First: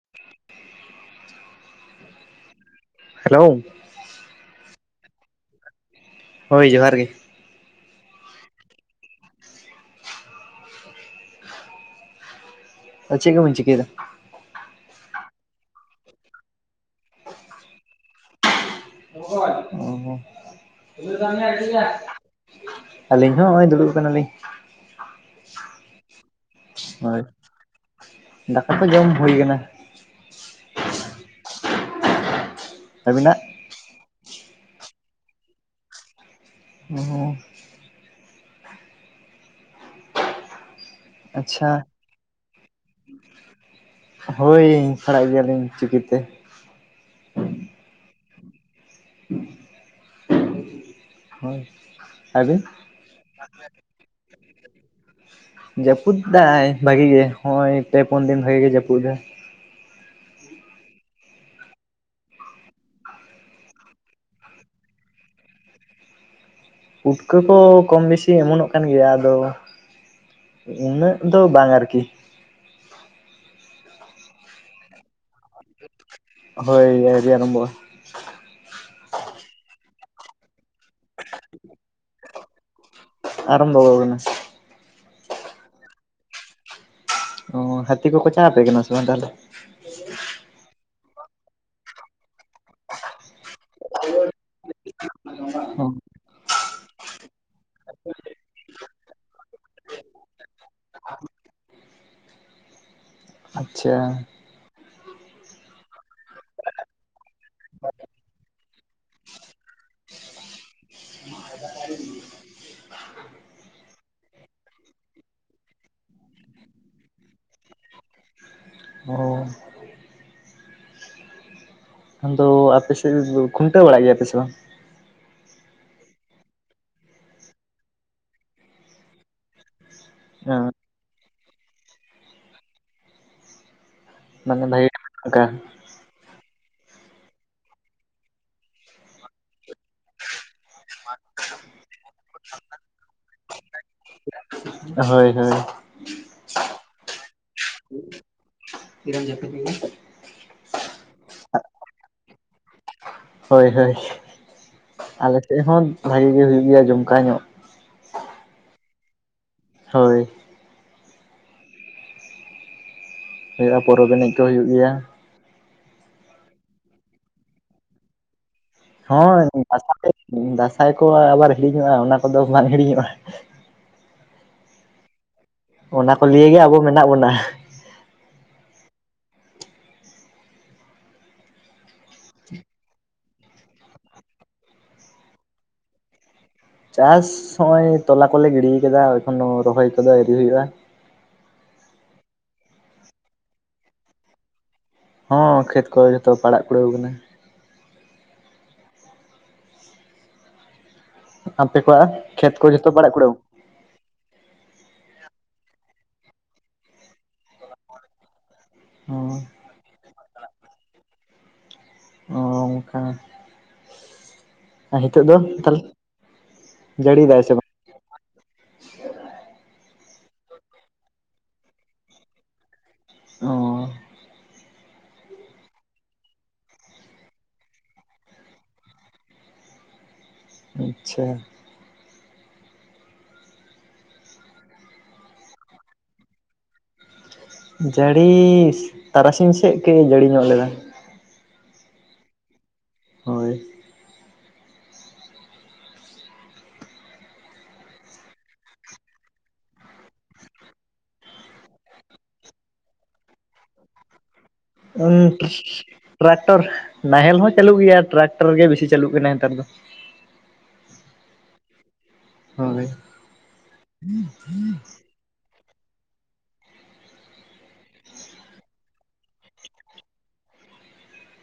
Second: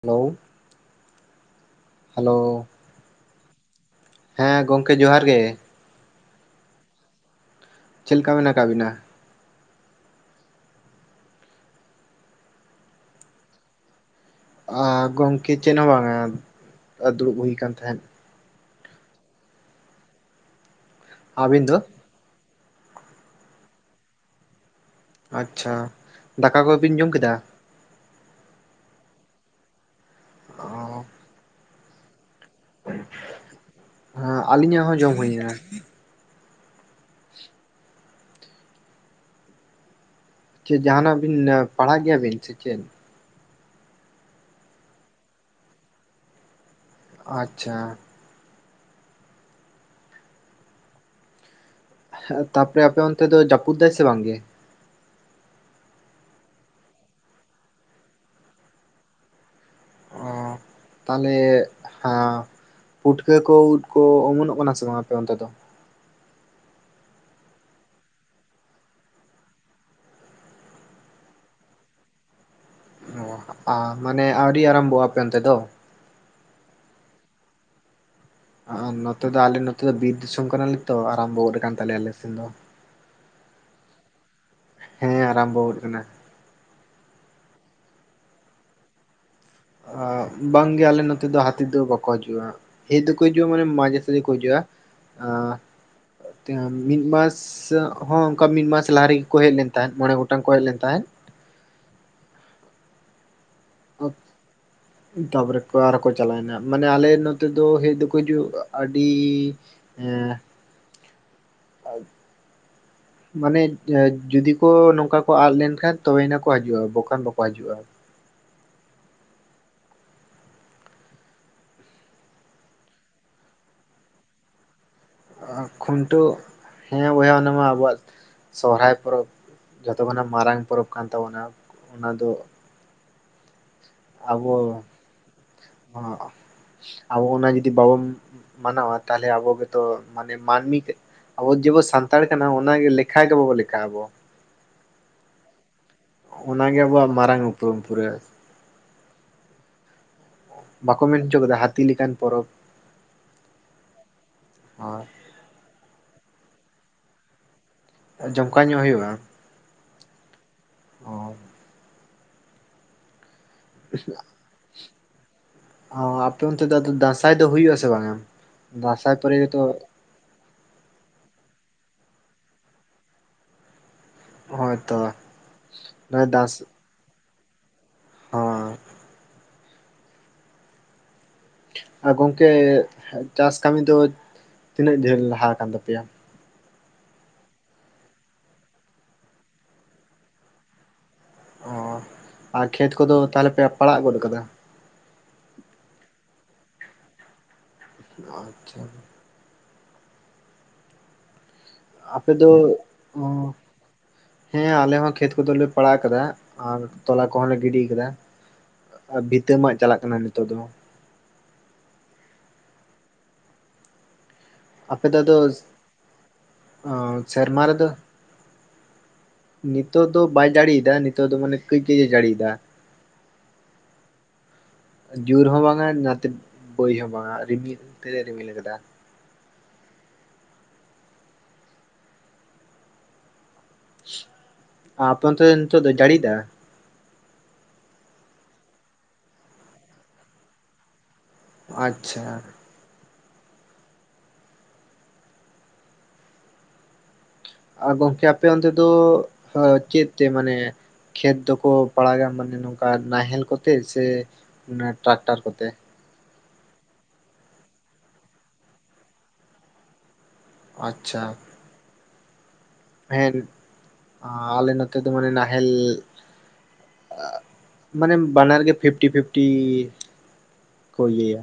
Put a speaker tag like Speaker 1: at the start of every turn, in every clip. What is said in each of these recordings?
Speaker 1: Hello hello
Speaker 2: hello
Speaker 1: ᱦᱮᱸ ᱜᱚᱝᱠᱮ ᱡᱚᱦᱟᱨ ᱜᱮ
Speaker 2: ᱦᱳᱭ ᱡᱚᱦᱟᱨ ᱜᱮ
Speaker 1: ᱪᱮᱫ ᱞᱮᱠᱟ ᱢᱮᱱᱟᱜ ᱠᱟᱜ ᱵᱤᱱᱟ
Speaker 2: ᱟᱨ ᱪᱮᱜ ᱠᱚᱵᱤᱱ ᱪᱤᱠᱟᱹᱭᱫᱟ
Speaker 1: ᱟᱻ ᱜᱚᱝᱠᱮ ᱪᱮᱫ ᱦᱚᱸ ᱵᱟᱝᱟ ᱫᱩᱲᱩᱵ ᱦᱩᱭ ᱠᱟᱱ ᱛᱟᱦᱮᱸᱫ
Speaker 2: [unintelligible] ᱚᱻ
Speaker 1: ᱟᱹᱵᱤᱱ ᱫᱚ
Speaker 2: [unintelligible] ᱟᱞᱤᱧ ᱦᱚᱸ ᱱᱚᱜᱼᱚᱭ ᱫᱩᱲᱩᱵ ᱠᱟᱱᱟ ᱞᱤᱧ
Speaker 1: ᱟᱪᱪᱷᱟ ᱫᱟᱠᱟ ᱠᱚᱵᱤᱱ ᱡᱚᱢ
Speaker 2: ᱦᱳᱭ
Speaker 1: ᱠᱮᱫᱟ
Speaker 2: ᱫᱟᱠᱟ ᱠᱚ ᱡᱚᱢ ᱦᱩᱭ ᱠᱟᱱᱟ
Speaker 1: ᱚᱻ
Speaker 2: ᱟᱹᱵᱤᱱᱟᱜ
Speaker 1: ᱦᱮᱸ ᱟᱹᱞᱤᱧᱟᱜ ᱦᱚᱸ ᱡᱚᱢ ᱦᱩᱭ ᱠᱟᱱᱟ
Speaker 2: ᱚᱻ
Speaker 1: ᱪᱮᱫ ᱡᱟᱦᱟᱱᱟᱜ ᱵᱤᱱ
Speaker 2: ᱟᱪᱪᱷᱟ
Speaker 1: ᱯᱟᱲᱦᱟᱜ ᱜᱮᱭᱟᱵᱤᱱ ᱥᱮ ᱪᱮᱫ
Speaker 2: ᱦᱳᱭ ᱯᱟᱲᱦᱟᱜ ᱜᱮᱭᱟᱞᱤᱧ ᱪᱤᱠᱤᱛᱮ
Speaker 1: ᱟᱪᱪᱷᱟ
Speaker 2: [unintelligible] ᱦᱳᱭ ᱟᱹᱵᱤᱱ?
Speaker 1: ᱛᱟᱯᱚᱨᱮ ᱟᱯᱮ ᱚᱱᱛᱮ ᱫᱚ ᱡᱟᱹᱯᱩᱫ ᱫᱟᱭ ᱥᱮ ᱵᱟᱝᱜᱮ
Speaker 2: ᱡᱟᱹᱯᱩᱫ ᱫᱟᱭ ᱵᱷᱟᱜᱤ ᱜᱮ ᱦᱚᱸᱜᱼᱚᱭ ᱯᱮ ᱯᱩᱱ ᱫᱤᱱ ᱵᱷᱟᱹᱜᱤ ᱜᱮ ᱡᱟᱹᱯᱩᱫ ᱮᱫᱟᱭ
Speaker 1: ᱚᱻ ᱛᱟᱞᱦᱮ ᱦᱚᱸ ᱯᱩᱴᱠᱟᱹ ᱠᱚ ᱩᱫ ᱠᱚ ᱚᱢᱚᱱᱚᱜ ᱠᱟᱱᱟ ᱥᱮ ᱵᱟᱝ ᱟᱯᱮ ᱚᱱᱛᱮ ᱫᱚ
Speaker 2: ᱯᱩᱴᱠᱟᱹ ᱠᱚ ᱠᱚᱢ ᱵᱤᱥᱤ ᱚᱢᱚᱱᱚᱜ ᱠᱟᱱ ᱜᱮᱭᱟ ᱟᱫᱚ ᱩᱱᱟᱹᱜ ᱫᱚ ᱵᱟᱝ ᱟᱨᱠᱤ
Speaker 1: ᱚᱻ ᱟᱻ ᱢᱟᱱᱮ ᱟᱣᱰᱤ ᱟᱨᱟᱢᱵᱷᱚᱜᱼᱟ ᱟᱯᱮ ᱚᱱᱛᱮ ᱫᱚ
Speaker 2: ᱦᱳᱭ ᱟᱹᱣᱨᱤ ᱟᱨᱟᱢᱵᱚᱜᱼᱟ
Speaker 1: ᱟᱨ ᱱᱚᱛᱮ ᱫᱚ ᱟᱞᱮ ᱱᱚᱛᱮ ᱫᱚ ᱵᱤᱨ ᱫᱤᱥᱚᱢ ᱠᱟᱱᱟᱞᱮ ᱛᱚ ᱟᱨᱟᱢᱵᱚ ᱜᱟᱫ ᱠᱟᱱ ᱛᱟᱞᱮᱭᱟ ᱟᱞᱮ ᱥᱮᱱ ᱫᱚ
Speaker 2: ᱟᱨᱟᱢᱵᱚ ᱜᱚᱜ ᱠᱟᱱᱟ
Speaker 1: ᱦᱮᱸ ᱟᱨᱟᱢᱵᱚ ᱜᱚᱫ ᱠᱟᱱᱟ
Speaker 2: ᱚᱻ ᱦᱟᱹᱛᱤ ᱠᱚᱠᱚ ᱪᱟ ᱟᱯᱮ ᱠᱟᱱᱟ ᱥᱮ ᱵᱟᱝ ᱛᱟᱦᱞᱮ
Speaker 1: ᱟᱻ ᱵᱟᱝᱜᱮ ᱟᱞᱮ ᱱᱚᱛᱮ ᱫᱚ ᱦᱟᱹᱛᱤ ᱫᱚ ᱵᱟᱠᱚ ᱦᱟᱹᱡᱩᱜᱼᱟ ᱦᱮᱡ ᱫᱚᱠᱚ ᱦᱤᱡᱩᱜᱼᱟ ᱢᱟᱱᱮ ᱢᱟᱡᱮ ᱥᱟᱡᱮ ᱠᱚ ᱦᱟᱹᱡᱩᱜᱼᱟ
Speaker 2: [unintelligible] ᱦᱚᱸ
Speaker 1: ᱛᱤ ᱢᱤᱫ ᱢᱟᱥ [unintelligible] ᱦᱚᱸ ᱚᱝᱠᱟ ᱢᱤᱫ ᱢᱟᱥ ᱞᱟᱦᱟ ᱨᱮᱜᱮ ᱠᱚ ᱦᱮᱡ ᱞᱮᱱ ᱛᱟᱦᱮᱸᱫ ᱢᱚᱬᱮ ᱜᱚᱴᱟᱝ ᱠᱚ ᱦᱮᱡ ᱞᱮᱱ ᱛᱟᱦᱮᱸᱫ
Speaker 2: ᱟᱪᱪᱷᱟ
Speaker 1: [unintelligible] ᱛᱟᱨᱯᱚᱨᱮ ᱟᱨᱦᱚ ᱠᱚ ᱪᱟᱞᱟᱣᱮᱱᱟ ᱢᱟᱱᱮ ᱟᱞᱮ ᱱᱚᱛᱮ ᱫᱚ ᱦᱮᱡ ᱫᱚᱠᱚ ᱦᱤᱡᱩᱜᱼᱟ ᱟᱹᱰᱤ ᱮ [unintelligible]
Speaker 2: [unintelligible]
Speaker 1: [unintelligible] ᱢᱟᱱᱮ ᱡᱩᱼᱡᱩᱫᱤ ᱠᱚ ᱱᱚᱝᱠᱟ ᱠᱚ ᱟᱫ ᱞᱮᱱ ᱠᱷᱟᱱ ᱛᱚᱵᱮᱭᱮᱱᱟ ᱠᱚ ᱦᱤᱡᱩᱜᱼᱟ ᱵᱟᱠᱷᱟᱱ ᱵᱟᱠᱚ ᱦᱤᱡᱩᱜᱼᱟ
Speaker 2: ᱚᱻ ᱛᱚ ᱟᱯᱮᱥᱮᱱ ᱠᱷᱩᱱᱴᱟᱹᱣ ᱵᱟᱲᱟᱜ ᱜᱮᱭᱟᱯᱮ ᱥᱮ ᱵᱟᱝ
Speaker 1: ᱟᱻ ᱠᱷᱩᱱᱴᱟᱹᱣ ᱦᱮᱸ ᱵᱚᱭᱦᱟ ᱚᱱᱟᱢᱟ ᱟᱵᱚᱣᱟᱜ ᱥᱚᱦᱨᱟᱭ ᱯᱚᱨᱚᱵᱽ ᱡᱚᱛᱚ ᱠᱷᱚᱱᱟᱜ ᱢᱟᱨᱟᱝ ᱯᱚᱨᱚᱵ ᱠᱟᱱ ᱛᱟᱵᱚᱱᱟ ᱚᱱᱟ ᱫᱚ ᱟᱵᱚ
Speaker 2: ᱢᱟᱱᱮ ᱵᱷᱟᱜᱮ ᱚᱱᱠᱟ
Speaker 1: ᱦᱚᱸᱜ ᱟᱵᱚ ᱚᱱᱟ ᱡᱩᱫᱤ ᱵᱟᱵᱚᱱ ᱢᱟᱱᱟᱣᱟ ᱛᱟᱞᱦᱮ ᱟᱵᱚ ᱜᱮᱛᱚ ᱢᱟᱱᱮ ᱢᱟᱱᱢᱤ ᱛᱮᱜ ᱟᱵᱚ ᱡᱮᱵᱚ ᱥᱟᱱᱛᱟᱲ ᱠᱟᱱᱟ ᱚᱱᱟᱜᱮ ᱞᱮᱠᱷᱟ ᱜᱮ ᱵᱟᱵᱚ ᱞᱮᱠᱷᱟᱜ-ᱟ ᱟᱵᱚ
Speaker 2: ᱦᱳᱭ ᱦᱳᱭ
Speaker 1: ᱚᱱᱟᱜᱮ ᱟᱵᱚᱣᱟᱜ ᱢᱟᱨᱟᱝ ᱩᱯᱨᱩᱢ ᱯᱩᱨᱟᱹ
Speaker 2: ᱛᱤᱨᱮᱢ ᱡᱟᱹᱯᱤᱫ ᱠᱮᱫᱟ
Speaker 1: ᱵᱟᱠᱚ ᱢᱮᱱ ᱦᱚᱪᱚ ᱠᱟᱫᱟ ᱦᱟᱹᱛᱤ ᱞᱮᱠᱟᱱ ᱯᱚᱨᱚᱵᱽ
Speaker 2: ᱦᱳᱭ ᱦᱳᱭ ᱟᱞᱮᱥᱮᱫ ᱦᱚᱸ ᱵᱷᱟᱜᱤ ᱜᱮ ᱦᱩᱭᱩᱜ ᱜᱮᱭᱟ ᱡᱚᱢᱠᱟᱣ ᱧᱚᱜ
Speaker 1: ᱡᱚᱢᱠᱟᱣ ᱧᱚᱜ ᱦᱩᱭᱩᱜᱼᱟ
Speaker 2: ᱦᱳᱭ ᱦᱩᱭᱩᱜᱼᱟ ᱯᱚᱨᱚᱵᱽ ᱮᱱᱮᱡ ᱠᱚ ᱦᱩᱭᱩᱜ ᱜᱮᱭᱟ
Speaker 1: ᱚ ᱟᱯᱮ ᱚᱱᱛᱮ ᱫᱚ ᱫᱟᱸᱥᱟᱭ ᱫᱚ ᱦᱩᱭᱩᱜ ᱟᱥᱮ ᱵᱟᱝᱼᱟ
Speaker 2: ᱦᱳᱭ ᱫᱟᱸᱥᱟᱭ ᱠᱚ ᱟᱵᱟᱨ ᱦᱤᱲᱤᱧᱚᱜᱼᱟ ᱚᱱᱟ ᱠᱚᱫᱚ ᱵᱟᱝ ᱦᱤᱲᱤᱧᱚᱜᱼᱟ
Speaker 1: ᱦᱳᱭ ᱛᱚ
Speaker 2: ᱚᱱᱟ ᱠᱚ ᱞᱤᱭᱮ ᱜᱮ ᱟᱵᱚ ᱢᱮᱱᱟᱜ ᱵᱚᱱᱟ
Speaker 1: ᱦᱚᱸ ᱟᱨ ᱜᱚᱝᱠᱮ ᱪᱟᱥ ᱠᱟᱹᱢᱤ ᱫᱚ ᱛᱤᱱᱟᱹᱜ ᱰᱷᱮᱨ ᱞᱟᱦᱟ ᱠᱟᱱ ᱛᱟᱯᱮᱭᱟ
Speaker 2: ᱪᱟᱥ ᱱᱚᱜ ᱚᱭ ᱛᱚᱞᱟ ᱠᱚᱞᱮ ᱜᱤᱰᱤ ᱟᱠᱟᱫᱟ ᱮᱠᱷᱚᱱᱳ ᱨᱚᱦᱚᱭ ᱠᱚᱫᱟ ᱟᱹᱣᱨᱤ ᱦᱩᱭᱩᱜᱼᱟ
Speaker 1: ᱚ ᱟᱨ ᱠᱷᱮᱛ ᱠᱚᱫᱚ ᱛᱟᱦᱚᱞᱮ ᱯᱮ ᱯᱟᱲᱟᱜ ᱜᱚᱫ ᱟᱠᱟᱫᱟ
Speaker 2: ᱦᱚᱸ ᱠᱷᱮᱛ ᱠᱚ ᱡᱷᱚᱛᱚ ᱯᱟᱲᱟᱜ ᱠᱩᱲᱟᱹᱣ ᱟᱠᱟᱱᱟ
Speaker 1: ᱟᱪᱪᱷᱟ
Speaker 2: ᱟᱯᱮ [unintelligible]
Speaker 1: ᱟᱯᱮ ᱫᱚᱼᱼ
Speaker 2: ᱠᱚ ᱡᱚᱛᱚ ᱯᱟᱲᱟᱜ ᱠᱩᱲᱟᱹᱣ
Speaker 1: ᱦᱮᱸ ᱟᱞᱮ ᱦᱚᱸ ᱠᱷᱮᱛ ᱠᱚᱫᱚᱞᱮ ᱯᱟᱲᱟᱜ ᱟᱠᱟᱫᱟ ᱟᱨ ᱛᱚᱞᱟ ᱠᱚᱦᱚᱸ ᱞᱮ ᱜᱤᱰᱤ ᱟᱠᱟᱫᱟ
Speaker 2: ᱚ
Speaker 1: ᱟᱨ ᱵᱷᱤᱛᱟᱹ ᱢᱟᱜ ᱪᱟᱞᱟᱜ ᱠᱟᱱᱟ ᱱᱤᱛᱚᱜ ᱫᱚ
Speaker 2: ᱚ ᱚᱱᱠᱟ ᱟᱨ
Speaker 1: ᱟᱯᱮ ᱫᱚ
Speaker 2: ᱦᱤᱛᱚᱜ
Speaker 1: ᱟᱫᱚ
Speaker 2: ᱛᱟᱦᱚᱞᱮ ᱡᱟᱹᱲᱤᱭᱮᱫᱟᱭ ᱥᱮ
Speaker 1: ᱥᱮᱨᱢᱟ
Speaker 2: ᱵᱟᱝ?
Speaker 1: ᱨᱮᱫᱚ ᱱᱤᱛᱚᱜ ᱫᱚ ᱵᱟᱭ ᱡᱟᱹᱲᱤᱭᱮᱫᱟ ᱱᱤᱛᱚᱜ ᱫᱚ ᱢᱟᱱᱮ ᱠᱟᱹᱭ ᱠᱟᱹᱭ ᱮ ᱡᱟᱹᱲᱤᱭᱮᱫᱟ
Speaker 2: ᱚ
Speaker 1: ᱡᱳᱨ ᱦᱚᱸ ᱵᱟᱝᱟ ᱚᱱᱟᱛᱮ ᱵᱟᱹᱭ ᱦᱚᱸ ᱵᱟᱝᱟ ᱨᱤᱢᱤᱞ ᱛᱮᱜᱼᱮ ᱨᱤᱢᱤᱞ ᱟᱠᱟᱫᱟ
Speaker 2: ᱟᱪᱪᱷᱟ
Speaker 1: ᱟᱯᱮ ᱚᱱᱛᱮ ᱫᱚ ᱱᱤᱛᱚᱜ ᱫᱚ ᱡᱟᱹᱲᱤᱭᱫᱟ
Speaker 2: ᱡᱟᱹᱲᱤ ᱛᱟᱨᱟᱥᱤᱧ ᱥᱮᱫ ᱮ ᱡᱟᱹᱲᱤ ᱧᱚᱜ ᱞᱮᱫᱟ
Speaker 1: ᱟᱪᱪᱷᱟ
Speaker 2: ᱦᱳᱭ
Speaker 1: ᱟᱨ ᱜᱚᱝᱠᱮ ᱟᱯᱮ ᱚᱱᱛᱮ ᱫᱚ ᱪᱮᱫ ᱛᱮ ᱢᱟᱱᱮ ᱠᱷᱮᱛ ᱫᱚᱠᱚ ᱯᱟᱲᱟᱜᱼᱟ ᱢᱟᱱᱮ ᱱᱚᱝᱠᱟ ᱱᱟᱦᱮᱞ ᱠᱚᱛᱮ ᱥᱮ ᱴᱨᱟᱠᱴᱟᱨ
Speaker 2: ᱩ
Speaker 1: ᱠᱚᱛᱮ?
Speaker 2: ᱴᱨᱟᱠᱴᱚᱨ ᱱᱟᱦᱮᱞ ᱦᱚᱸ ᱪᱟᱹᱞᱩᱜ ᱜᱮᱭᱟ ᱴᱨᱟᱠᱴᱚᱨ ᱜᱮ ᱵᱮᱥᱤ ᱪᱟᱹᱞᱩᱜ ᱠᱟᱱᱟ ᱱᱮᱛᱟᱨ ᱫᱚ
Speaker 1: ᱟᱪᱪᱷᱟ
Speaker 2: ᱦᱳᱭ
Speaker 1: ᱦᱮᱱ ᱟᱞᱮ ᱱᱚᱛᱮ ᱫᱚ ᱢᱟᱱᱮ ᱱᱟᱦᱮᱞ ᱢᱟᱱᱮ ᱵᱟᱱᱟᱨ ᱜᱮ ᱯᱷᱤᱯᱴᱤ ᱯᱷᱤᱯᱴᱤ ᱠᱚ ᱤᱭᱟᱹᱭᱟ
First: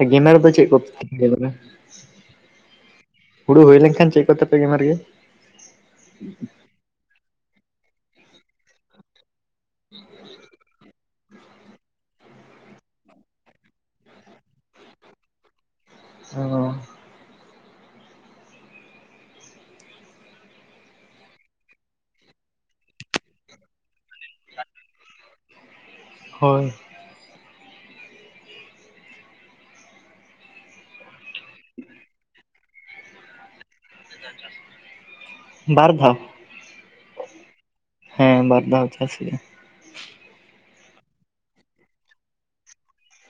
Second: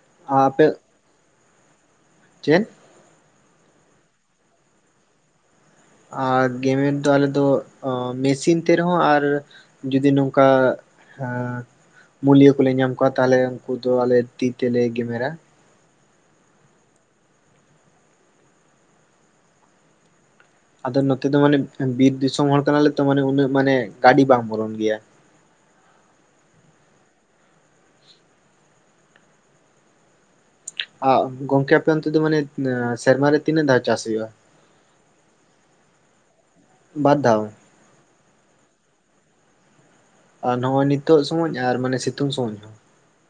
Speaker 2: ᱚ ᱜᱮᱢᱮᱨ ᱫᱚ
Speaker 1: ᱟᱯᱮ
Speaker 2: ᱪᱮᱫ ᱠᱚᱯᱮ? [unintelligible]
Speaker 1: ᱪᱮᱫ?
Speaker 2: ᱦᱩᱲᱩ ᱦᱩᱭ ᱞᱮᱱᱠᱷᱟᱱ ᱪᱮᱫ ᱠᱚ ᱛᱮᱯᱮ ᱜᱮᱢᱮᱨ ᱜᱮᱭᱟ
Speaker 1: ᱟᱨ ᱜᱮᱢᱮᱨ ᱫᱚ ᱟᱞᱮ ᱫᱚ ᱢᱮᱥᱤᱱ ᱛᱮ ᱨᱮᱦᱚᱸ ᱟᱨ ᱡᱩᱫᱤ ᱱᱚᱝᱠᱟ ᱢᱩᱞᱭᱟᱹ ᱠᱚᱞᱮ ᱧᱟᱢ ᱠᱚᱣᱟ ᱛᱟᱦᱞᱮ ᱩᱱᱠᱩ ᱫᱚ ᱟᱞᱮ ᱛᱤ ᱛᱮᱞᱮ ᱜᱮᱢᱮᱨᱟ
Speaker 2: ᱚ
Speaker 1: ᱟᱫᱚ ᱱᱚᱛᱮ ᱫᱚ ᱢᱟᱱᱮ ᱵᱤᱨ ᱫᱤᱥᱚᱢ ᱦᱚᱲ ᱠᱟᱱᱟᱞᱮ ᱛᱚ ᱢᱟᱱᱮ ᱩᱱᱟᱹᱜ ᱢᱟᱱᱮ ᱜᱟᱹᱰᱤ ᱵᱟᱝ ᱵᱚᱞᱚᱱ ᱜᱮᱭᱟ
Speaker 2: ᱦᱳᱭ
Speaker 1: ᱜᱚᱝᱠᱮ ᱟᱯᱮ ᱚᱱᱛᱮ ᱫᱚ ᱢᱟᱱᱮ ᱥᱮᱨᱢᱟᱨᱮ ᱛᱤᱱᱟᱹᱜ ᱫᱷᱟ
Speaker 2: ᱵᱟᱨ ᱫᱷᱟᱣ
Speaker 1: ᱵᱟᱨ ᱫᱷᱟᱣ
Speaker 2: ᱦᱮᱸ ᱵᱟᱨ ᱫᱷᱟᱣ ᱪᱟᱥ ᱦᱩᱭᱩᱜ ᱟ
Speaker 1: ᱟᱨ ᱱᱚᱜᱚᱭ ᱱᱤᱛᱳ ᱥᱚᱢᱚᱭ ᱟᱨ ᱢᱟᱱᱮ ᱥᱤᱛᱩᱝ ᱥᱚᱢᱚᱭ ᱦᱚᱸ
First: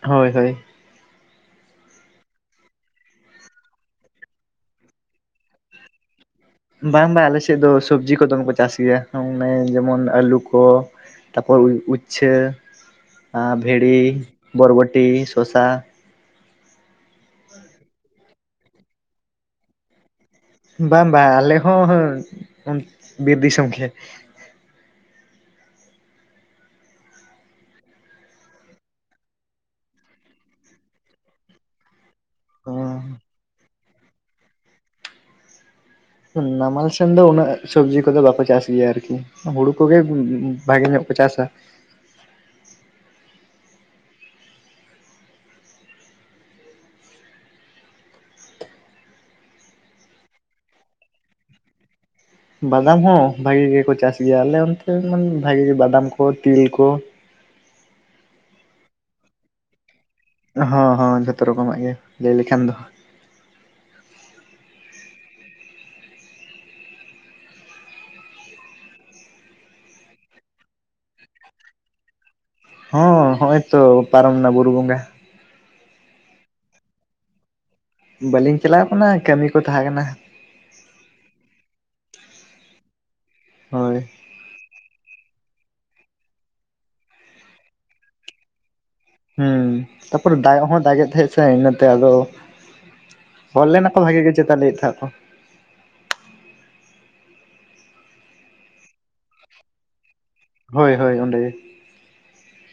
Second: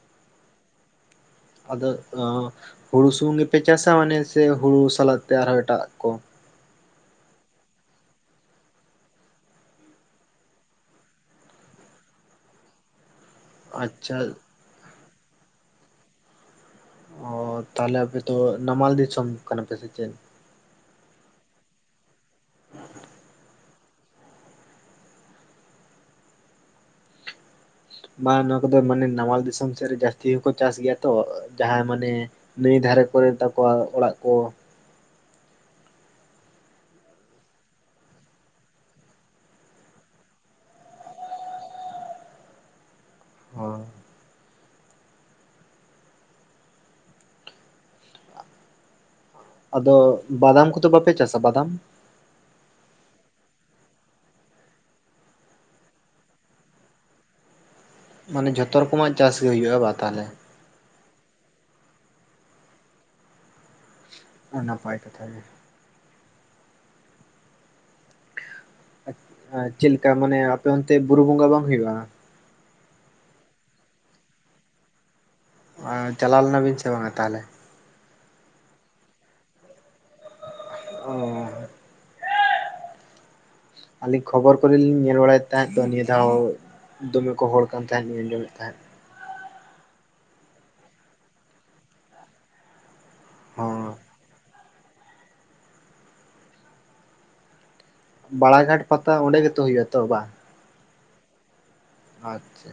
Speaker 2: ᱦᱳᱭ ᱦᱳᱭ
Speaker 1: [inaudible] ᱟᱫᱚ ᱦᱩᱲᱩ ᱥᱩᱢᱩᱝ ᱜᱮᱯᱮ ᱪᱟᱥᱟ ᱢᱟᱱᱮ ᱥᱮ ᱦᱩᱲᱩ ᱥᱟᱞᱟᱜ ᱛᱮ ᱟᱨᱦᱚᱸ ᱮᱴᱟᱜ ᱠᱚ
Speaker 2: ᱵᱟᱝ ᱵᱟᱝ ᱟᱞᱮ ᱥᱮᱫ ᱫᱚ ᱥᱚᱵᱽᱡᱤ ᱠᱚᱫᱚᱢ ᱠᱚ ᱪᱟᱥ ᱜᱮᱭᱟ ᱟᱱᱮ ᱡᱮᱢᱚᱱ ᱟᱹᱞᱩ ᱠᱚ ᱛᱟᱯᱚᱨ ᱩᱪᱷᱟᱹ ᱵᱷᱮᱲᱤ
Speaker 1: ᱟᱪᱪᱷᱟ
Speaker 2: ᱵᱚᱨᱵᱚᱴᱤ ᱥᱚᱥᱟ
Speaker 1: ᱚ ᱛᱟᱦᱚᱞᱮ ᱟᱯᱮ ᱛᱚ ᱱᱟᱢᱟᱞ ᱫᱤᱥᱚᱢ ᱠᱟᱱᱟᱯᱮ ᱥᱮ ᱪᱮᱫ?
Speaker 2: ᱵᱟᱝ ᱵᱟᱝ ᱟᱞᱮ ᱦᱚᱸ ᱵᱤᱨ ᱫᱤᱥᱚᱢ ᱜᱮ
Speaker 1: ᱵᱟᱝ ᱱᱚᱶᱟ ᱠᱚᱫᱚ ᱢᱟᱱᱮ ᱱᱟᱣᱟᱟᱞ ᱫᱤᱥᱚᱢ ᱥᱮᱫ ᱨᱮ ᱡᱟᱹᱥᱛᱤ ᱦᱚᱸᱠᱚ ᱪᱟᱥ ᱜᱮᱭᱟ ᱛᱚ ᱡᱟᱦᱟᱸ ᱢᱟᱱᱮ ᱱᱟᱹᱭ ᱫᱷᱟᱨᱮ ᱠᱚᱨᱮ ᱛᱟᱠᱚᱣᱟ ᱚᱲᱟᱜ ᱠᱚ
Speaker 2: ᱱᱟᱢᱟᱞ ᱥᱮᱱ ᱫᱚ ᱩᱱᱟᱹᱜ ᱥᱚᱵᱽᱡᱤ ᱠᱚᱫᱚ ᱵᱟᱠᱚ ᱪᱟᱥ ᱜᱮᱭᱟ ᱟᱨᱠᱤ ᱦᱩᱲᱩ ᱠᱚᱜᱮ ᱩᱸᱜ ᱩᱸ ᱵᱷᱟᱜᱮ ᱧᱚᱜ ᱠᱚ ᱪᱟᱥᱟ
Speaker 1: ᱦᱳ ᱟᱫᱚ ᱵᱟᱫᱟᱢ ᱠᱚᱫᱚ ᱵᱟᱯᱮ ᱪᱟᱥᱟ ᱵᱟᱫᱟᱢ
Speaker 2: ᱵᱟᱫᱟᱢ ᱦᱚᱸ ᱵᱷᱟᱜᱤ ᱜᱮᱠᱚ ᱪᱟᱥ ᱜᱮᱭᱟ ᱟᱞᱮ ᱚᱱᱛᱮ ᱵᱷᱟᱜᱤ ᱵᱟᱫᱟᱢ ᱠᱚ ᱛᱤᱞ ᱠᱚ
Speaker 1: ᱢᱟᱱᱮ ᱡᱷᱚᱛᱚ ᱨᱚᱠᱚᱢᱟᱜ ᱪᱟᱥ ᱜᱮ ᱦᱳᱭᱳᱼᱟ ᱵᱟ ᱛᱟᱦᱚᱞᱮ
Speaker 2: ᱦᱚᱸ ᱦᱚᱸ ᱡᱷᱚᱛᱚ ᱨᱚᱠᱚᱢᱟᱜ ᱜᱮ ᱞᱟᱹᱭ ᱞᱮᱠᱷᱟᱱ ᱫᱚ
Speaker 1: ᱟᱨ ᱱᱟᱯᱟᱭ ᱠᱟᱛᱷᱟ ᱜᱮ ᱟᱪ ᱟ ᱪᱮᱫ ᱞᱮᱠᱟ ᱢᱟᱱᱮ ᱟᱯᱮ ᱚᱱᱛᱮ ᱵᱩᱨᱩ ᱵᱚᱸᱜᱟ ᱵᱟᱝ ᱦᱩᱭᱩᱜᱼᱟ?
Speaker 2: ᱦᱚᱸ ᱦᱳᱭᱛᱚ ᱯᱟᱨᱚᱢᱱᱟ ᱵᱩᱨᱩ ᱜᱚᱸᱜᱟ
Speaker 1: ᱪᱟᱞᱟᱣ ᱞᱮᱱᱟ ᱵᱤᱱ ᱥᱮ ᱵᱟᱝᱟ ᱛᱟᱦᱚᱞᱮ?
Speaker 2: ᱵᱟᱹᱞᱤᱧ ᱪᱟᱞᱟᱣ ᱟᱠᱟᱱᱟ ᱠᱟᱹᱢᱤ ᱠᱚ ᱛᱟᱦᱮᱸ ᱠᱟᱱᱟ
Speaker 1: ᱚᱻᱻᱻ
Speaker 2: ᱦᱳᱭ
Speaker 1: ᱟᱹᱞᱤᱧ ᱠᱷᱚᱵᱚᱨ ᱠᱚᱨᱮ ᱞᱤᱧ ᱧᱮᱞ ᱵᱟᱲᱟᱭᱮᱫ ᱛᱟᱦᱮᱸᱫ ᱫᱚ ᱱᱤᱭᱟᱹ ᱫᱷᱟᱣ ᱫᱚᱢᱮ ᱠᱚ ᱦᱚᱲ ᱠᱟᱱ ᱛᱟᱦᱮᱸᱫ ᱞᱤᱧ ᱟᱸᱡᱚᱢᱮᱫ ᱛᱟᱦᱮᱸᱫ
Speaker 2: ᱦᱮᱸ ᱛᱟᱯᱚᱨ ᱫᱟᱜ ᱦᱚᱸ ᱫᱟᱜ ᱮᱫ ᱛᱟᱦᱮᱸᱫ ᱥᱮ ᱤᱱᱟᱹᱛᱮ ᱟᱫᱚ ᱚᱞ ᱞᱮᱱᱟ
Speaker 1: ᱦᱚᱸ
Speaker 2: ᱠᱚ ᱵᱷᱟᱜᱤ ᱜᱮ ᱪᱮᱛᱟ ᱞᱟᱹᱭᱮᱫ ᱛᱟᱦᱮᱸᱫ ᱠᱚ
Speaker 1: ᱵᱟᱲᱟ ᱜᱷᱟᱴ ᱯᱟᱛᱟ ᱚᱸᱰᱮ ᱜᱮᱛᱚ ᱦᱩᱭᱩᱜ ᱟ ᱛᱚ ᱵᱟᱝ?
Speaker 2: ᱦᱳᱭ ᱦᱳᱭ ᱚᱸᱰᱮ᱾
Speaker 1: ᱟᱪᱷᱟ᱾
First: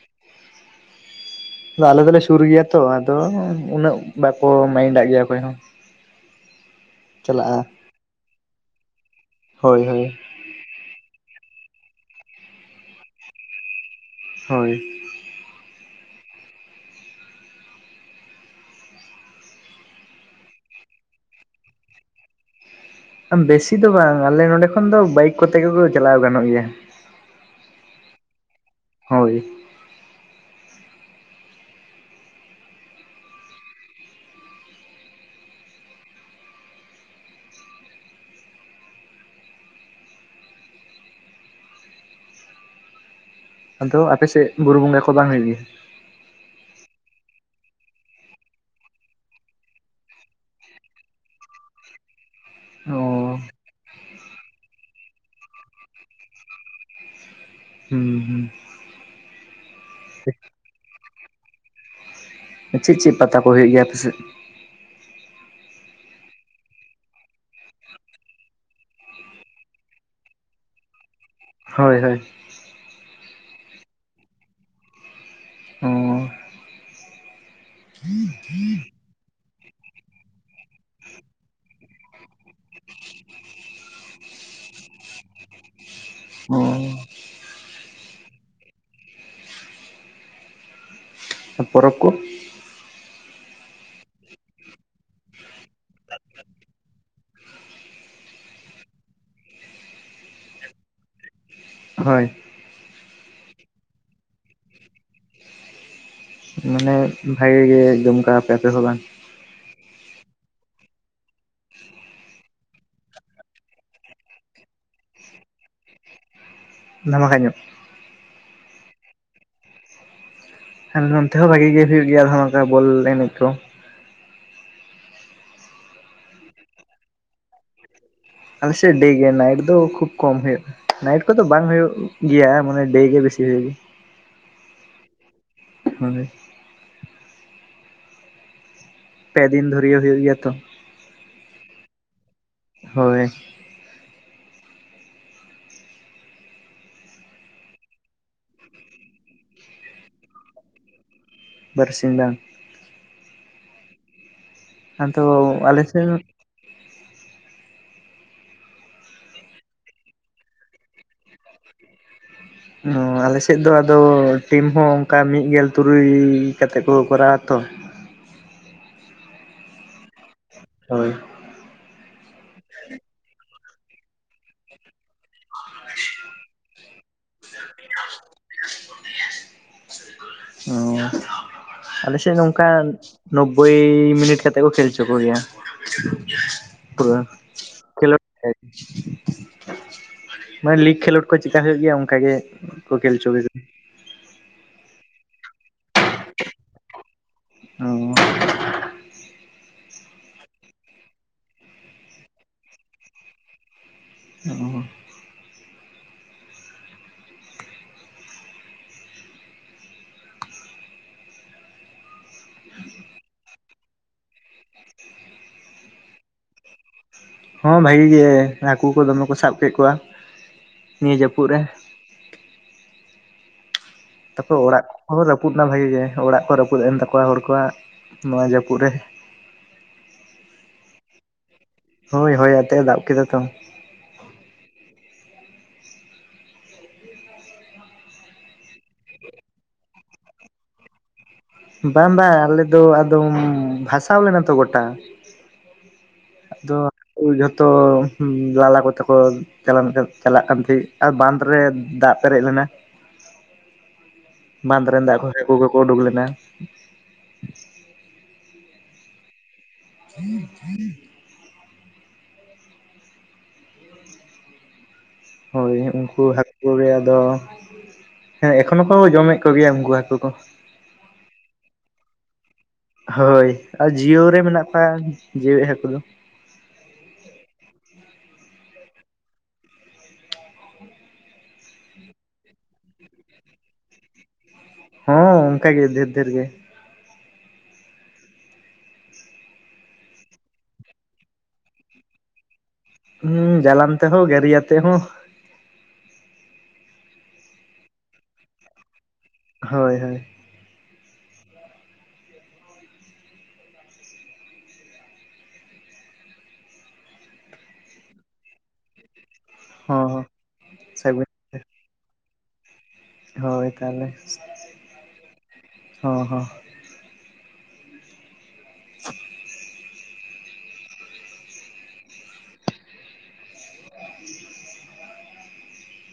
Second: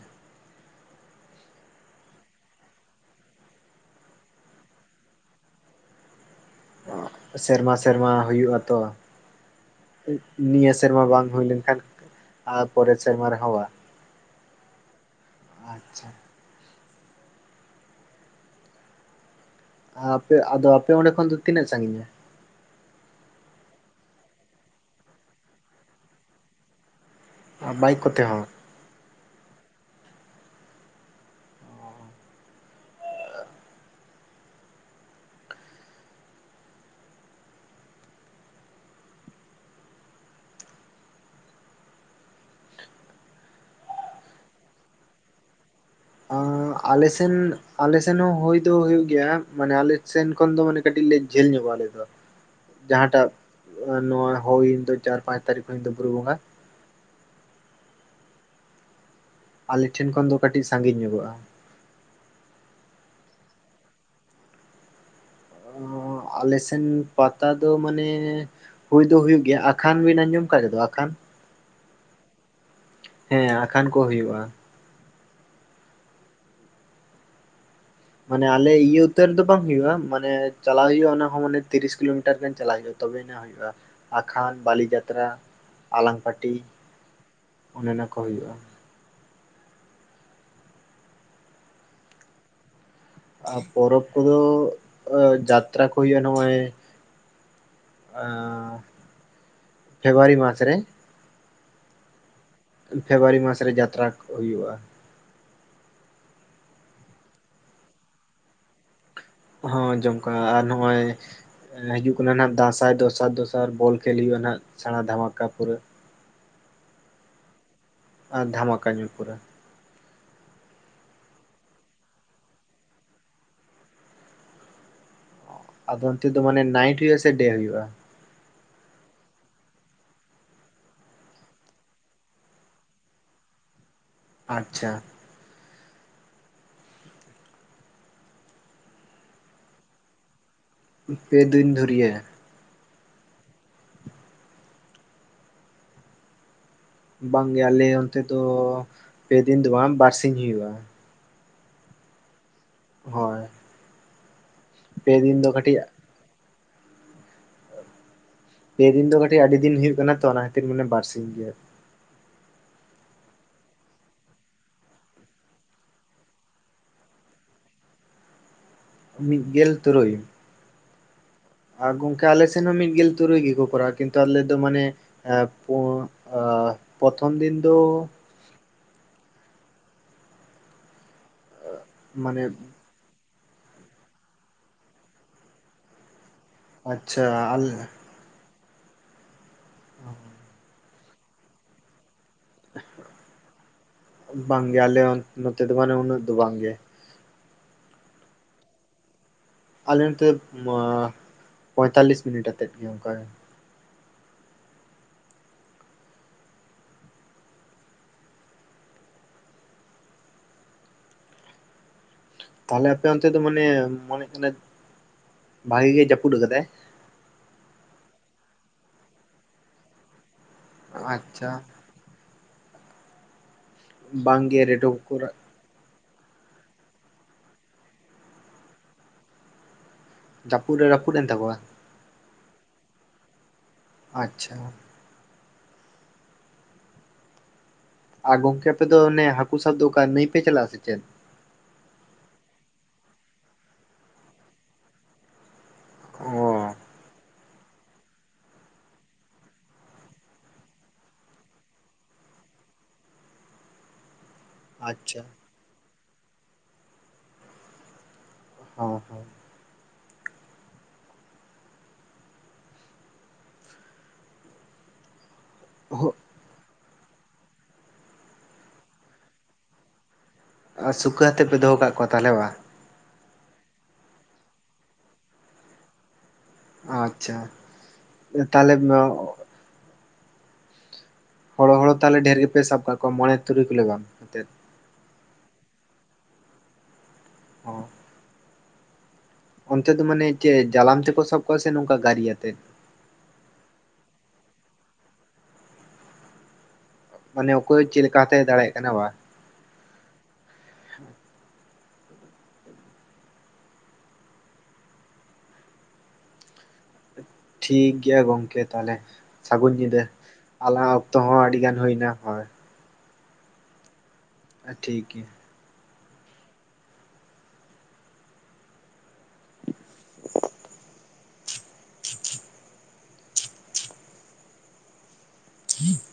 Speaker 2: ᱟᱫᱚ ᱟᱞᱮ ᱫᱚᱞᱮ ᱥᱩᱨ ᱜᱮᱭᱟ ᱛᱚ ᱟᱫᱚ ᱩᱱᱟᱹᱜ ᱵᱟᱠᱚ ᱢᱟᱭᱤᱱᱰᱟᱜ ᱜᱮᱭᱟ ᱚᱠᱚᱭ ᱦᱚᱸ᱾
Speaker 1: ᱚᱜ
Speaker 2: ᱪᱟᱞᱟᱜᱼᱟ
Speaker 1: ᱥᱮᱨᱢᱟ ᱥᱮᱨᱢᱟ ᱦᱩᱭᱩᱜ ᱟ ᱛᱚ
Speaker 2: ᱦᱳᱭ ᱦᱳᱭ
Speaker 1: ᱤᱜ ᱱᱤᱭᱟᱹ ᱥᱮᱨᱢᱟ ᱵᱟᱝ ᱦᱩᱭ ᱞᱮᱱᱠᱷᱟᱱ ᱟᱨ ᱯᱚᱨᱮᱨ ᱥᱮᱨᱢᱟ ᱨᱮᱦᱚᱸ ᱵᱟᱝ᱾
Speaker 2: ᱦᱳᱭ
Speaker 1: ᱟᱪᱷᱟ᱾ ᱟᱯᱮ ᱟᱫᱚ ᱟᱯᱮ ᱚᱸᱰᱮ ᱠᱷᱚᱱ ᱫᱚ ᱛᱤᱱᱟᱹᱜ ᱥᱟᱺᱜᱤᱧᱟ?
Speaker 2: ᱵᱮᱥᱤ ᱫᱚ ᱵᱟᱝ ᱟᱞᱮ ᱱᱚᱰᱮ ᱠᱷᱚᱱ ᱫᱚ ᱵᱟᱭᱤᱠ ᱠᱚᱛᱮ ᱜᱮᱠᱚ ᱪᱟᱞᱟᱣ ᱜᱟᱱᱚᱜ ᱜᱮᱭᱟ᱾
Speaker 1: ᱟᱸ ᱵᱟᱭᱤᱠ ᱠᱚᱛᱮ ᱦᱚᱸ
Speaker 2: ᱦᱳᱭ ᱚᱱᱛᱮ ᱫᱚ ᱟᱯᱮᱥᱮᱫ ᱵᱩᱨᱩ ᱵᱚᱸᱜᱟ ᱠᱚ ᱵᱟᱝ ᱦᱩᱭᱩᱜ ᱜᱮᱭᱟ
Speaker 1: ᱟᱸᱻᱜ ᱟᱞᱮᱥᱮᱱ ᱟᱞᱮᱥᱮᱱ ᱦᱚᱸ ᱦᱩᱭ ᱫᱚ ᱦᱩᱭᱩᱜ ᱜᱮᱭᱟ ᱢᱟᱱᱮ ᱟᱞᱮ ᱥᱮᱱ ᱠᱷᱚᱱ ᱫᱚ ᱢᱟᱱᱮ ᱠᱟᱹᱴᱤᱡ ᱞᱮ ᱡᱷᱟᱹᱞ ᱧᱚᱜᱚᱜᱼᱟ ᱟᱞᱮ ᱫᱚ ᱡᱟᱦᱟᱸᱴᱟᱜ
Speaker 2: ᱚ
Speaker 1: ᱱᱚᱣᱟ ᱦᱩᱭᱮᱱ ᱫᱚ ᱪᱟᱨ ᱯᱟᱸᱪ ᱛᱟᱹᱨᱤᱠᱷ ᱦᱩᱭᱮᱱ ᱫᱚ ᱵᱩᱨᱩ ᱵᱚᱸᱜᱟ
Speaker 2: [unintelligible] ᱦᱩᱸ ᱦᱩᱸ
Speaker 1: ᱟᱞᱮ ᱴᱷᱮᱱ ᱠᱷᱚᱱ ᱫᱚ ᱠᱟᱹᱴᱤᱡ ᱥᱟᱺᱜᱤᱧ ᱧᱚᱜᱚᱜᱼᱟ᱾
Speaker 2: ᱪᱮᱫ ᱪᱮᱫ ᱯᱟᱛᱟ ᱠᱚ ᱦᱩᱭᱩᱜ ᱜᱮᱭᱟ ᱟᱯᱮ ᱥᱮᱫ?
Speaker 1: ᱟᱞᱮ ᱥᱮᱱ ᱯᱟᱛᱟ ᱫᱚ ᱢᱟᱱᱮ ᱦᱩᱭ ᱫᱚ ᱦᱩᱭᱩᱜ ᱜᱮᱭᱟ ᱟᱠᱷᱟᱱ ᱵᱮᱱ ᱟᱡᱚᱢ ᱟᱠᱟᱫ ᱨᱮᱫᱚ ᱟᱠᱷᱟᱱ?
Speaker 2: ᱦᱳᱭ ᱦᱳᱭ᱾
Speaker 1: ᱦᱮᱸ ᱟᱠᱷᱟᱱ ᱠᱚ ᱦᱩᱭᱩᱜᱼᱟ
Speaker 2: ᱚ
Speaker 1: ᱢᱟᱱᱮ ᱟᱞᱮ ᱤᱭᱟᱹ ᱩᱛᱟᱹᱨ ᱨᱮ ᱫᱚ ᱵᱟᱝ ᱦᱩᱭᱩᱜ-ᱟ ᱢᱟᱱᱮ ᱪᱟᱞᱟᱜ ᱦᱩᱭᱩᱜᱼᱟ ᱚᱱᱟ ᱦᱚᱸ ᱢᱟᱱᱮ ᱛᱤᱨᱤᱥ ᱠᱤᱞᱳ ᱢᱤᱴᱟᱨ ᱜᱟᱱ ᱪᱟᱞᱟᱜ ᱦᱩᱭᱩᱜᱼᱟ ᱛᱚᱵᱮ ᱱᱟᱜ ᱦᱩᱭᱩᱜᱼᱟ ᱟᱠᱷᱟᱱ ᱵᱟᱹᱞᱤ ᱡᱟᱛᱨᱟ ᱟᱞᱟᱝ ᱯᱟᱹᱴᱤ ᱚᱱᱮ ᱚᱱᱟᱠᱚ ᱦᱩᱭᱩᱜᱼᱟ
Speaker 2: ᱯᱚᱨᱚᱵᱽ ᱠᱚ
Speaker 1: ᱟᱨ ᱯᱚᱨᱚᱵᱽ ᱠᱚ ᱫᱚ ᱡᱟᱛᱨᱟ ᱠᱚ ᱦᱩᱭᱩᱜᱼᱟ ᱱᱚᱜᱼᱚᱭ ᱟᱸᱻ ᱯᱷᱮᱵᱽᱨᱩᱣᱟᱨᱤ ᱢᱟᱥ ᱨᱮ
Speaker 2: ᱦᱳᱭ
Speaker 1: ᱯᱷᱮᱵᱽᱨᱩᱣᱟᱨᱤ ᱢᱟᱥ ᱨᱮ ᱡᱟᱛᱨᱟ ᱠᱚ ᱦᱩᱭᱩᱜᱼᱟ
Speaker 2: ᱢᱟᱱᱮ ᱵᱷᱟᱜᱤ ᱜᱮ ᱡᱚᱢᱠᱟᱣᱟᱯᱮ ᱟᱯᱮ ᱦᱚᱸ ᱵᱟᱝ
Speaker 1: ᱦᱚᱸ ᱡᱚᱢᱠᱟᱣ ᱟᱨ ᱱᱚᱜᱼᱚᱭ ᱦᱤᱡᱩᱜ ᱠᱟᱱᱟ ᱱᱟᱜ ᱫᱟᱸᱥᱟᱭ ᱫᱚᱥᱟᱨ ᱫᱚᱥᱟᱨ ᱵᱚᱞ ᱠᱷᱮᱞ ᱦᱩᱭᱩᱜᱳᱼᱟ ᱱᱟᱜ ᱥᱮᱬᱟ ᱫᱷᱟᱢᱟᱠᱟ ᱯᱩᱨᱟᱹ
Speaker 2: ᱫᱷᱟᱢᱟᱠᱟ ᱧᱚᱜ
Speaker 1: ᱟᱨ ᱫᱷᱟᱢᱟᱠᱟ ᱧᱚᱜ ᱯᱩᱨᱟᱹ
Speaker 2: ᱦᱮᱸ ᱱᱚᱱᱛᱮ ᱦᱚᱸ ᱵᱷᱟᱜᱤ ᱜᱮ ᱦᱩᱭᱩᱜ ᱜᱮᱭᱟ ᱦᱚᱸ ᱱᱚᱝᱠᱟ ᱵᱚᱞ ᱮᱱᱮᱡ ᱠᱚ
Speaker 1: ᱟᱫᱚ ᱚᱱᱛᱮ ᱫᱚ ᱢᱟᱱᱮ ᱱᱟᱭᱤᱴ ᱦᱩᱭᱩᱜᱼᱟ ᱥᱮ ᱰᱮ ᱦᱩᱭᱩᱼᱟ
Speaker 2: ᱟᱞᱮ ᱥᱮᱫ ᱰᱮ ᱜᱮ ᱱᱟᱭᱤᱴ ᱫᱚ ᱠᱷᱩᱵᱽ ᱠᱚᱢ ᱦᱩᱭᱩᱜᱼᱟ ᱱᱟᱭᱤᱴ ᱠᱚ ᱫᱚ ᱵᱟᱝ ᱦᱩᱭᱩᱜ ᱜᱮᱭᱟ ᱢᱟᱱᱮ ᱰᱮ ᱜᱮ ᱵᱮᱥᱤ ᱦᱩᱭᱩᱜ ᱜᱮ
Speaker 1: ᱟᱪᱪᱷᱟ
Speaker 2: ᱢᱟᱱᱮ ᱯᱮ ᱫᱤᱱ ᱫᱷᱩᱨᱤᱭᱟᱹ ᱦᱩᱭᱩᱜ ᱜᱮᱭᱟ ᱛᱚ
Speaker 1: ᱯᱮ ᱫᱤᱱ ᱫᱷᱩᱨᱭᱟᱹ
Speaker 2: ᱦᱳᱭ
Speaker 1: ᱵᱟᱝ ᱜᱮ ᱟᱞᱮ ᱚᱱᱛᱮ ᱫᱚ ᱯᱮ ᱫᱤᱱ ᱫᱚ ᱵᱟᱝ ᱵᱟᱨ ᱥᱤᱧ ᱦᱩᱭᱩᱜᱼᱟ
Speaker 2: ᱵᱟᱨ ᱥᱤᱧ ᱵᱟᱝ
Speaker 1: ᱦᱳᱭ ᱯᱮ ᱫᱤᱱ ᱫᱚ
Speaker 2: ᱟᱫᱚ
Speaker 1: ᱠᱟᱹᱴᱤᱡ
Speaker 2: ᱟᱞᱮ ᱥᱮᱫ ᱦᱚᱸ
Speaker 1: ᱯᱮ ᱫᱤᱱ ᱫᱚ ᱠᱟᱹᱴᱤᱡ ᱟᱹᱰᱤ ᱫᱤᱱ ᱦᱩᱭᱩᱜ ᱠᱟᱱᱟ ᱛᱚ ᱚᱱᱟ ᱠᱷᱟᱹᱛᱤᱨ ᱢᱟᱱᱮ ᱵᱟᱨ ᱥᱤᱧ ᱨᱮᱭᱟᱜ
Speaker 2: ᱚ ᱟᱞᱮ ᱥᱮᱫ ᱫᱚ ᱟᱫᱚ ᱴᱤᱢ ᱦᱚᱸ ᱚᱱᱠᱟ ᱢᱤᱫ ᱜᱮᱞ ᱛᱩᱨᱩᱭ ᱠᱟᱛᱮᱜ ᱠᱚ ᱠᱚᱨᱟᱣᱟ ᱛᱚ
Speaker 1: ᱢᱤᱫ ᱜᱮᱞ ᱛᱩᱨᱩᱭ
Speaker 2: ᱦᱳᱭ
Speaker 1: ᱟᱨ ᱜᱚᱝᱠᱮ ᱟᱞᱮ ᱥᱮᱱ ᱦᱚᱸ ᱢᱤᱫ ᱜᱮᱞ ᱛᱩᱨᱩᱭ ᱜᱮ ᱠᱚ ᱠᱚᱨᱟᱣᱟ ᱠᱤᱱᱛᱩ ᱟᱞᱮ ᱫᱚ ᱢᱟᱱᱮ ᱮᱸ ᱯᱚᱸᱜ ᱟ ᱯᱚᱛᱷᱚᱢ ᱫᱤᱱ ᱫᱚ
Speaker 2: ᱦᱩᱸ ᱟᱞᱮ ᱥᱮᱫ
Speaker 1: ᱢᱟᱱᱮ
Speaker 2: ᱦᱚᱸ ᱚᱝᱠᱟ ᱱᱳᱵᱵᱳᱭ ᱢᱤᱱᱤᱴ ᱠᱟᱛᱮᱫ ᱠᱚ ᱠᱷᱮᱞ ᱦᱚᱪᱚ ᱠᱚ ᱜᱮᱭᱟ ᱯᱩᱨᱟᱹ
Speaker 1: ᱟᱪᱪᱷᱟ ᱟᱞᱮ
Speaker 2: ᱠᱷᱮᱞᱳᱰ ᱥᱮᱡ
Speaker 1: [inaudible]
Speaker 2: ᱢᱟᱱᱮ ᱞᱤᱜᱽ ᱠᱷᱮᱞᱳᱰ ᱠᱚ ᱪᱤᱠᱟᱹ ᱦᱳᱭᱳᱜ ᱜᱮᱭᱟ ᱚᱱᱠᱟ ᱜᱮ ᱠᱚ ᱠᱷᱮᱞ ᱦᱚᱪᱚ
Speaker 1: ᱵᱟᱝᱜᱮ ᱟᱞᱮ ᱚᱱ ᱱᱚᱛᱮ ᱫᱚ ᱵᱟᱱᱮ ᱩᱱᱟᱹᱜ ᱫᱚ ᱵᱟᱝᱜᱮ
Speaker 2: ᱚ [unintelligible]
Speaker 1: ᱟᱞᱮ ᱱᱚᱛᱮ ᱢᱟ ᱯᱚᱭᱛᱟᱞᱞᱤᱥ ᱢᱤᱱᱤᱴ ᱟᱛᱮᱫ ᱜᱮ ᱚᱱᱠᱟ
Speaker 2: ᱚ [unintelligible]
Speaker 1: ᱛᱟᱦᱚᱞᱮ ᱟᱯᱮ ᱚᱱᱛᱮ ᱫᱚ ᱢᱟᱱᱮ ᱢᱚᱱᱮ ᱠᱟᱱᱟᱹᱧ ᱵᱷᱟᱜᱤ ᱜᱮ ᱡᱟᱹᱯᱩᱫ ᱟᱠᱟᱫᱟᱭ
Speaker 2: ᱦᱚᱸ ᱵᱷᱟᱜᱤ ᱜᱮ ᱦᱟᱹᱠᱩ ᱠᱚ ᱫᱚᱢᱮ ᱠᱚ ᱥᱟᱵ ᱠᱮᱫ ᱠᱚᱣᱟ ᱱᱤᱭᱟᱹ ᱡᱟᱹᱯᱩᱫ
Speaker 1: ᱟᱪᱪᱷᱟ
Speaker 2: ᱨᱮ ᱛᱟᱯᱚᱨ
Speaker 1: ᱵᱟᱝᱜᱮ
Speaker 2: ᱚᱲᱟᱜ
Speaker 1: ᱨᱮᱰᱚ
Speaker 2: ᱠᱚ ᱦᱚᱸ
Speaker 1: ᱠᱚᱨᱟ
Speaker 2: ᱨᱟᱹᱯᱩᱫ ᱮᱱᱟ ᱵᱷᱟᱜᱤ ᱜᱮ ᱚᱲᱟᱜ ᱠᱚ ᱨᱟᱹᱯᱩᱫ ᱮᱱ ᱛᱟᱠᱚᱣᱟ ᱦᱚᱲ ᱠᱚᱣᱟᱜ ᱱᱚᱣᱟ ᱡᱟᱹᱯᱩᱫ ᱨᱮ
Speaker 1: ᱡᱟᱹᱯᱩᱫ ᱨᱮ ᱨᱟᱹᱯᱩᱫ ᱮᱱ ᱛᱟᱠᱚᱣᱟ
Speaker 2: ᱦᱳᱭ ᱦᱚᱭ ᱟᱛᱮᱫ-ᱮ ᱫᱟᱜ ᱠᱮᱫᱟ ᱛᱚ
Speaker 1: ᱟᱪᱪᱷᱟ ᱟᱨ ᱜᱚᱝᱠᱮ ᱟᱯᱮ ᱫᱚ ᱚᱱᱮ ᱦᱟᱹᱠᱩ ᱥᱟᱵ ᱫᱚ ᱚᱠᱟ ᱱᱟᱹᱭ ᱯᱮ ᱪᱟᱞᱟᱜ-ᱟ ᱥᱮ ᱪᱮᱫ
Speaker 2: ᱵᱟᱝ ᱵᱟᱝ ᱟᱞᱮ ᱫᱚ ᱟᱫᱚᱢ ᱵᱷᱟᱥᱟᱣ ᱞᱮᱱᱟ ᱛᱚ ᱜᱚᱴᱟ
Speaker 1: ᱚ
Speaker 2: ᱟᱫᱚ [unintelligible] ᱡᱷᱚᱛᱚ ᱞᱟᱞᱟ ᱠᱚᱛᱮ ᱠᱚ ᱪᱟᱞᱟᱱ ᱪᱟᱞᱟᱜ ᱠᱟᱱ ᱛᱟᱦᱮᱸᱡ ᱟᱨ ᱵᱟᱱᱫᱽ ᱨᱮ ᱫᱟᱜ ᱯᱮᱨᱮᱡ ᱞᱮᱱᱟ ᱵᱟᱸᱫᱽ ᱨᱮᱱ ᱫᱟᱜ
Speaker 1: ᱟᱪᱪᱷᱟ
Speaker 2: ᱠᱷᱚᱭ ᱦᱟᱠᱳ ᱠᱚ ᱠᱚ ᱳᱰᱳᱠ ᱞᱮᱱᱟ
Speaker 1: ᱦᱚᱸ ᱦᱚᱸ
Speaker 2: [inaudible] ᱦᱳᱭ ᱩᱱᱠᱩ ᱦᱟᱹᱠᱳ ᱜᱮ ᱟᱫᱚ ᱦᱮᱸ ᱮᱠᱷᱚᱱᱚᱜ ᱠᱚ ᱡᱚᱢᱮᱜ ᱠᱚᱜᱮᱭᱟ ᱩᱱᱠᱩ ᱦᱟᱹᱠᱳ ᱠᱚ
Speaker 1: ᱟᱨ ᱥᱩᱠᱟᱹ ᱦᱟᱛᱮᱜ ᱯᱮ ᱫᱚᱦᱚ ᱠᱟᱜ ᱠᱚᱣᱟ ᱛᱟᱦᱚᱞᱮ ᱵᱟ
Speaker 2: ᱦᱳᱭ ᱟᱨ ᱡᱤᱭᱟᱹᱣ ᱨᱮ ᱢᱮᱱᱟᱜ ᱠᱚᱣᱟ ᱡᱮᱣᱮᱜ ᱦᱟᱹᱠᱩ ᱫᱚ
Speaker 1: ᱟᱪᱪᱷᱟ ᱛᱟᱞᱮᱢ ᱦᱚᱲᱚ ᱦᱚᱲᱚ ᱛᱟᱦᱚᱞᱮ ᱰᱷᱮᱨ ᱜᱮᱯᱮ ᱥᱟᱵ ᱠᱟᱜ ᱠᱚᱣᱟ ᱢᱚᱬᱮ ᱛᱩᱨᱩᱭ ᱠᱤᱞᱚ ᱜᱟᱱ ᱠᱟᱛᱮᱫ
Speaker 2: ᱦᱚᱸ ᱚᱱᱠᱟ ᱜᱮ ᱰᱷᱮᱨ ᱰᱷᱮᱨ ᱜᱮ
Speaker 1: ᱚ ᱚᱱᱛᱮ ᱫᱚ ᱢᱟᱱᱮ ᱪᱮ ᱡᱟᱞᱟᱢ ᱛᱮᱠᱚ ᱥᱟᱵ ᱠᱚᱣᱟ ᱥᱮ ᱱᱚᱝᱠᱟ ᱜᱟᱹᱨᱤᱭᱟ ᱛᱮ
Speaker 2: ᱦᱩᱸ ᱡᱟᱞᱟᱢ ᱛᱮᱦᱚᱸ ᱜᱟᱹᱨᱤᱭᱟᱛᱮ ᱦᱚᱸ
Speaker 1: ᱢᱟᱱᱮ ᱚᱠᱚᱭ ᱪᱮᱫ ᱞᱮᱠᱟᱛᱮᱭ ᱫᱟᱲᱮᱭᱟᱜ ᱠᱟᱱᱟ ᱵᱟ
Speaker 2: ᱦᱳᱭ ᱦᱳᱭ
Speaker 1: ᱴᱷᱤᱠ ᱜᱤᱭᱟ ᱜᱚᱝᱠᱮ ᱛᱟᱦᱚᱞᱮ ᱥᱟᱹᱜᱩᱱ ᱧᱤᱫᱟᱹ
Speaker 2: ᱦᱚᱸ ᱦᱚᱸ
Speaker 1: ᱟᱞᱟᱝ ᱚᱠᱛᱚ
Speaker 2: ᱥᱟᱹᱜᱩᱱ
Speaker 1: ᱦᱚᱸ ᱟᱹᱰᱤ ᱜᱟᱱ ᱦᱩᱭ ᱱᱟ ᱦᱳᱭ
Speaker 2: ᱦᱳᱭ ᱛᱟᱦᱚᱞᱮ
Speaker 1: ᱴᱷᱤᱠ ᱜᱤᱭᱟ
Speaker 2: ᱦᱚᱸ ᱦᱚᱸ [inaudible]
Speaker 1: [inaudible]
Speaker 2: [inaudible]
Speaker 1: [inaudible]